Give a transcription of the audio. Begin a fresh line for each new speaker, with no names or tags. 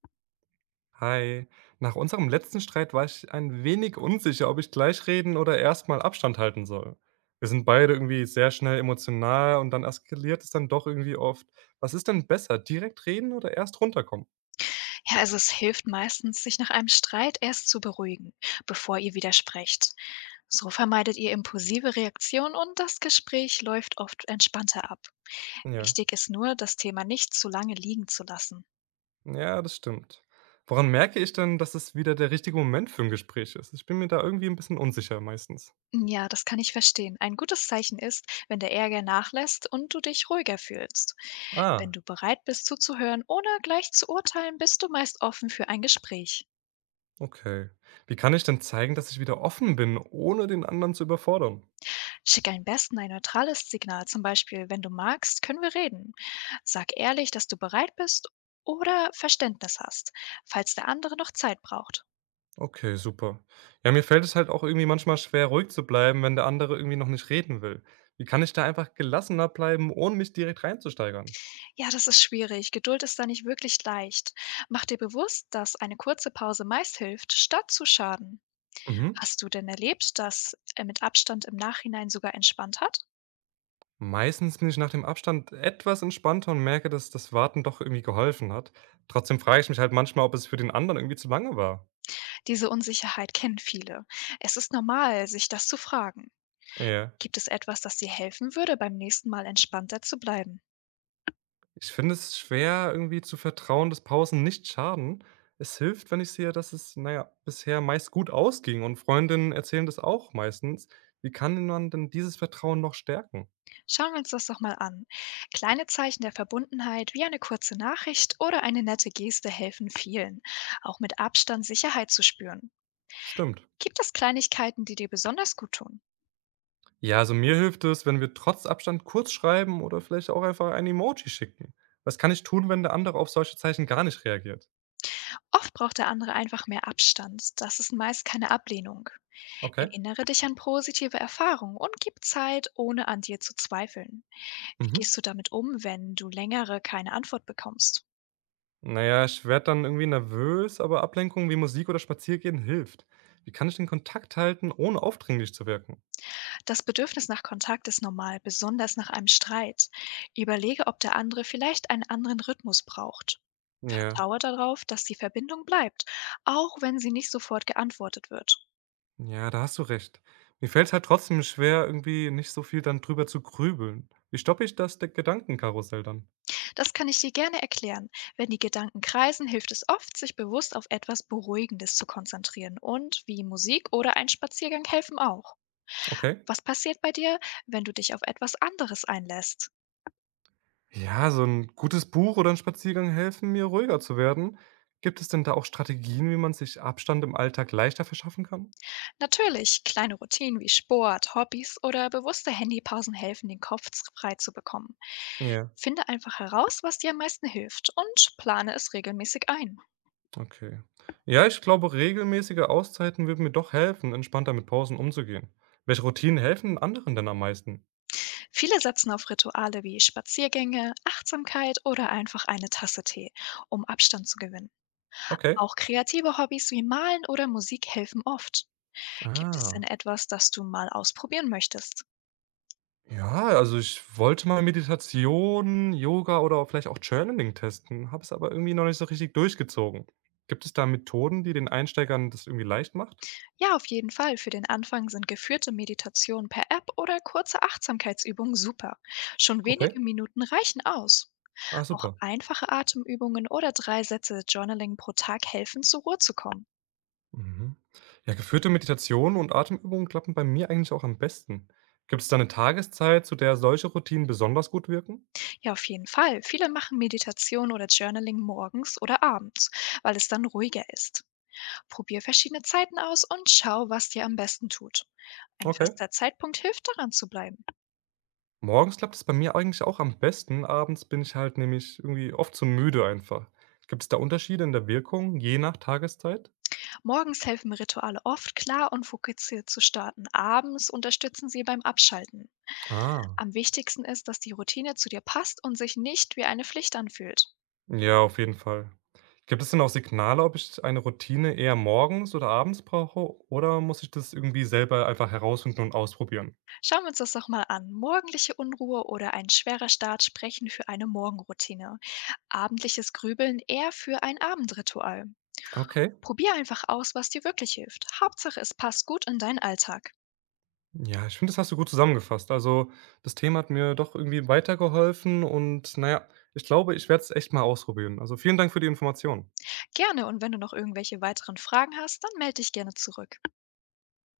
Hi. Nach unserem letzten Streit war ich ein wenig unsicher, ob ich gleich reden oder erstmal Abstand halten soll. Wir sind beide irgendwie sehr schnell emotional und dann eskaliert es dann doch irgendwie oft. Was ist denn besser, direkt reden oder erst runterkommen?
Ja, also es hilft meistens, sich nach einem Streit erst zu beruhigen, bevor ihr widersprecht. So vermeidet ihr impulsive Reaktionen und das Gespräch läuft oft entspannter ab.
Ja.
Wichtig ist nur, das Thema nicht zu lange liegen zu lassen.
Ja, das stimmt. Woran merke ich denn, dass es wieder der richtige Moment für ein Gespräch ist? Ich bin mir da irgendwie ein bisschen unsicher meistens.
Ja, das kann ich verstehen. Ein gutes Zeichen ist, wenn der Ärger nachlässt und du dich ruhiger fühlst. Wenn
Ah,
du bereit bist zuzuhören, ohne gleich zu urteilen, bist du meist offen für ein Gespräch.
okay. Wie kann ich denn zeigen, dass ich wieder offen bin, ohne den anderen zu überfordern?
Schick am besten ein neutrales Signal, zum Beispiel, wenn du magst, können wir reden. Sag ehrlich, dass du bereit bist oder Verständnis hast, falls der andere noch Zeit braucht.
Okay, super. Ja, mir fällt es halt auch irgendwie manchmal schwer, ruhig zu bleiben, wenn der andere irgendwie noch nicht reden will. Wie kann ich da einfach gelassener bleiben, ohne mich direkt reinzusteigern?
Ja, das ist schwierig. Geduld ist da nicht wirklich leicht. Mach dir bewusst, dass eine kurze Pause meist hilft, statt zu schaden.
Mhm.
Hast du denn erlebt, dass er mit Abstand im Nachhinein sogar entspannt hat?
Meistens bin ich nach dem Abstand etwas entspannter und merke, dass das Warten doch irgendwie geholfen hat. Trotzdem frage ich mich halt manchmal, ob es für den anderen irgendwie zu lange war.
Diese Unsicherheit kennen viele. Es ist normal, sich das zu fragen.
Ja.
Gibt es etwas, das dir helfen würde, beim nächsten Mal entspannter zu bleiben?
Ich finde es schwer, irgendwie zu vertrauen, dass Pausen nicht schaden. Es hilft, wenn ich sehe, dass es, naja, bisher meist gut ausging und Freundinnen erzählen das auch meistens. Wie kann man denn dieses Vertrauen noch stärken?
Schauen wir uns das doch mal an. Kleine Zeichen der Verbundenheit wie eine kurze Nachricht oder eine nette Geste helfen vielen, auch mit Abstand Sicherheit zu spüren.
Stimmt.
Gibt es Kleinigkeiten, die dir besonders gut tun?
Ja, also mir hilft es, wenn wir trotz Abstand kurz schreiben oder vielleicht auch einfach ein Emoji schicken. Was kann ich tun, wenn der andere auf solche Zeichen gar nicht reagiert?
Oft braucht der andere einfach mehr Abstand. Das ist meist keine Ablehnung.
Okay.
Erinnere dich an positive Erfahrungen und gib Zeit, ohne an dir zu zweifeln. Wie
Mhm.
gehst du damit um, wenn du längere keine Antwort bekommst?
Naja, ich werde dann irgendwie nervös, aber Ablenkungen wie Musik oder Spaziergehen hilft. Wie kann ich den Kontakt halten, ohne aufdringlich zu wirken?
Das Bedürfnis nach Kontakt ist normal, besonders nach einem Streit. Überlege, ob der andere vielleicht einen anderen Rhythmus braucht.
Ja,
Vertraue darauf, dass die Verbindung bleibt, auch wenn sie nicht sofort geantwortet wird.
ja, da hast du recht. Mir fällt's halt trotzdem schwer, irgendwie nicht so viel dann drüber zu grübeln. Wie stoppe ich das de Gedankenkarussell dann?
Das kann ich dir gerne erklären. Wenn die Gedanken kreisen, hilft es oft, sich bewusst auf etwas Beruhigendes zu konzentrieren. Und wie Musik oder ein Spaziergang helfen auch.
Okay.
Was passiert bei dir, wenn du dich auf etwas anderes einlässt?
Ja, so ein gutes Buch oder ein Spaziergang helfen mir, ruhiger zu werden. Gibt es denn da auch Strategien, wie man sich Abstand im Alltag leichter verschaffen kann?
Natürlich, kleine Routinen wie Sport, Hobbys oder bewusste Handypausen helfen, den Kopf frei zu bekommen.
Ja,
Finde einfach heraus, was dir am meisten hilft und plane es regelmäßig ein.
okay. Ja, ich glaube, regelmäßige Auszeiten würden mir doch helfen, entspannter mit Pausen umzugehen. Welche Routinen helfen anderen denn am meisten?
Viele setzen auf Rituale wie Spaziergänge, Achtsamkeit oder einfach eine Tasse Tee, um Abstand zu gewinnen.
Okay.
Auch kreative Hobbys wie Malen oder Musik helfen oft. Gibt es denn
Ah.
etwas, das du mal ausprobieren möchtest?
Ja, also ich wollte mal Meditation, Yoga oder auch vielleicht auch Journaling testen, habe es aber irgendwie noch nicht so richtig durchgezogen. Gibt es da Methoden, die den Einsteigern das irgendwie leicht macht?
Ja, auf jeden Fall. Für den Anfang sind geführte Meditationen per App oder kurze Achtsamkeitsübungen super. Schon
Okay.
wenige Minuten reichen aus.
Ah,
Auch
super.
einfache Atemübungen oder 3 Sätze Journaling pro Tag helfen, zur Ruhe zu kommen.
Mhm. Ja, geführte Meditationen und Atemübungen klappen bei mir eigentlich auch am besten. Gibt es da eine Tageszeit, zu der solche Routinen besonders gut wirken?
Ja, auf jeden Fall. Viele machen Meditation oder Journaling morgens oder abends, weil es dann ruhiger ist. Probier verschiedene Zeiten aus und schau, was dir am besten tut. Ein
Okay.
fester Zeitpunkt hilft, daran zu bleiben.
Morgens klappt es bei mir eigentlich auch am besten, abends bin ich halt nämlich irgendwie oft zu müde einfach. Gibt es da Unterschiede in der Wirkung, je nach Tageszeit?
Morgens helfen Rituale oft, klar und fokussiert zu starten. Abends unterstützen sie beim Abschalten.
Ah.
Am wichtigsten ist, dass die Routine zu dir passt und sich nicht wie eine Pflicht anfühlt.
Ja, auf jeden Fall. Gibt es denn auch Signale, ob ich eine Routine eher morgens oder abends brauche oder muss ich das irgendwie selber einfach herausfinden und ausprobieren?
Schauen wir uns das doch mal an. Morgendliche Unruhe oder ein schwerer Start sprechen für eine Morgenroutine. Abendliches Grübeln eher für ein Abendritual.
Okay.
Probier einfach aus, was dir wirklich hilft. Hauptsache, es passt gut in deinen Alltag.
Ja, ich finde, das hast du gut zusammengefasst. Also, das Thema hat mir doch irgendwie weitergeholfen und naja, ich glaube, ich werde es echt mal ausprobieren. Also, vielen Dank für die Information.
Gerne und wenn du noch irgendwelche weiteren Fragen hast, dann melde dich gerne zurück.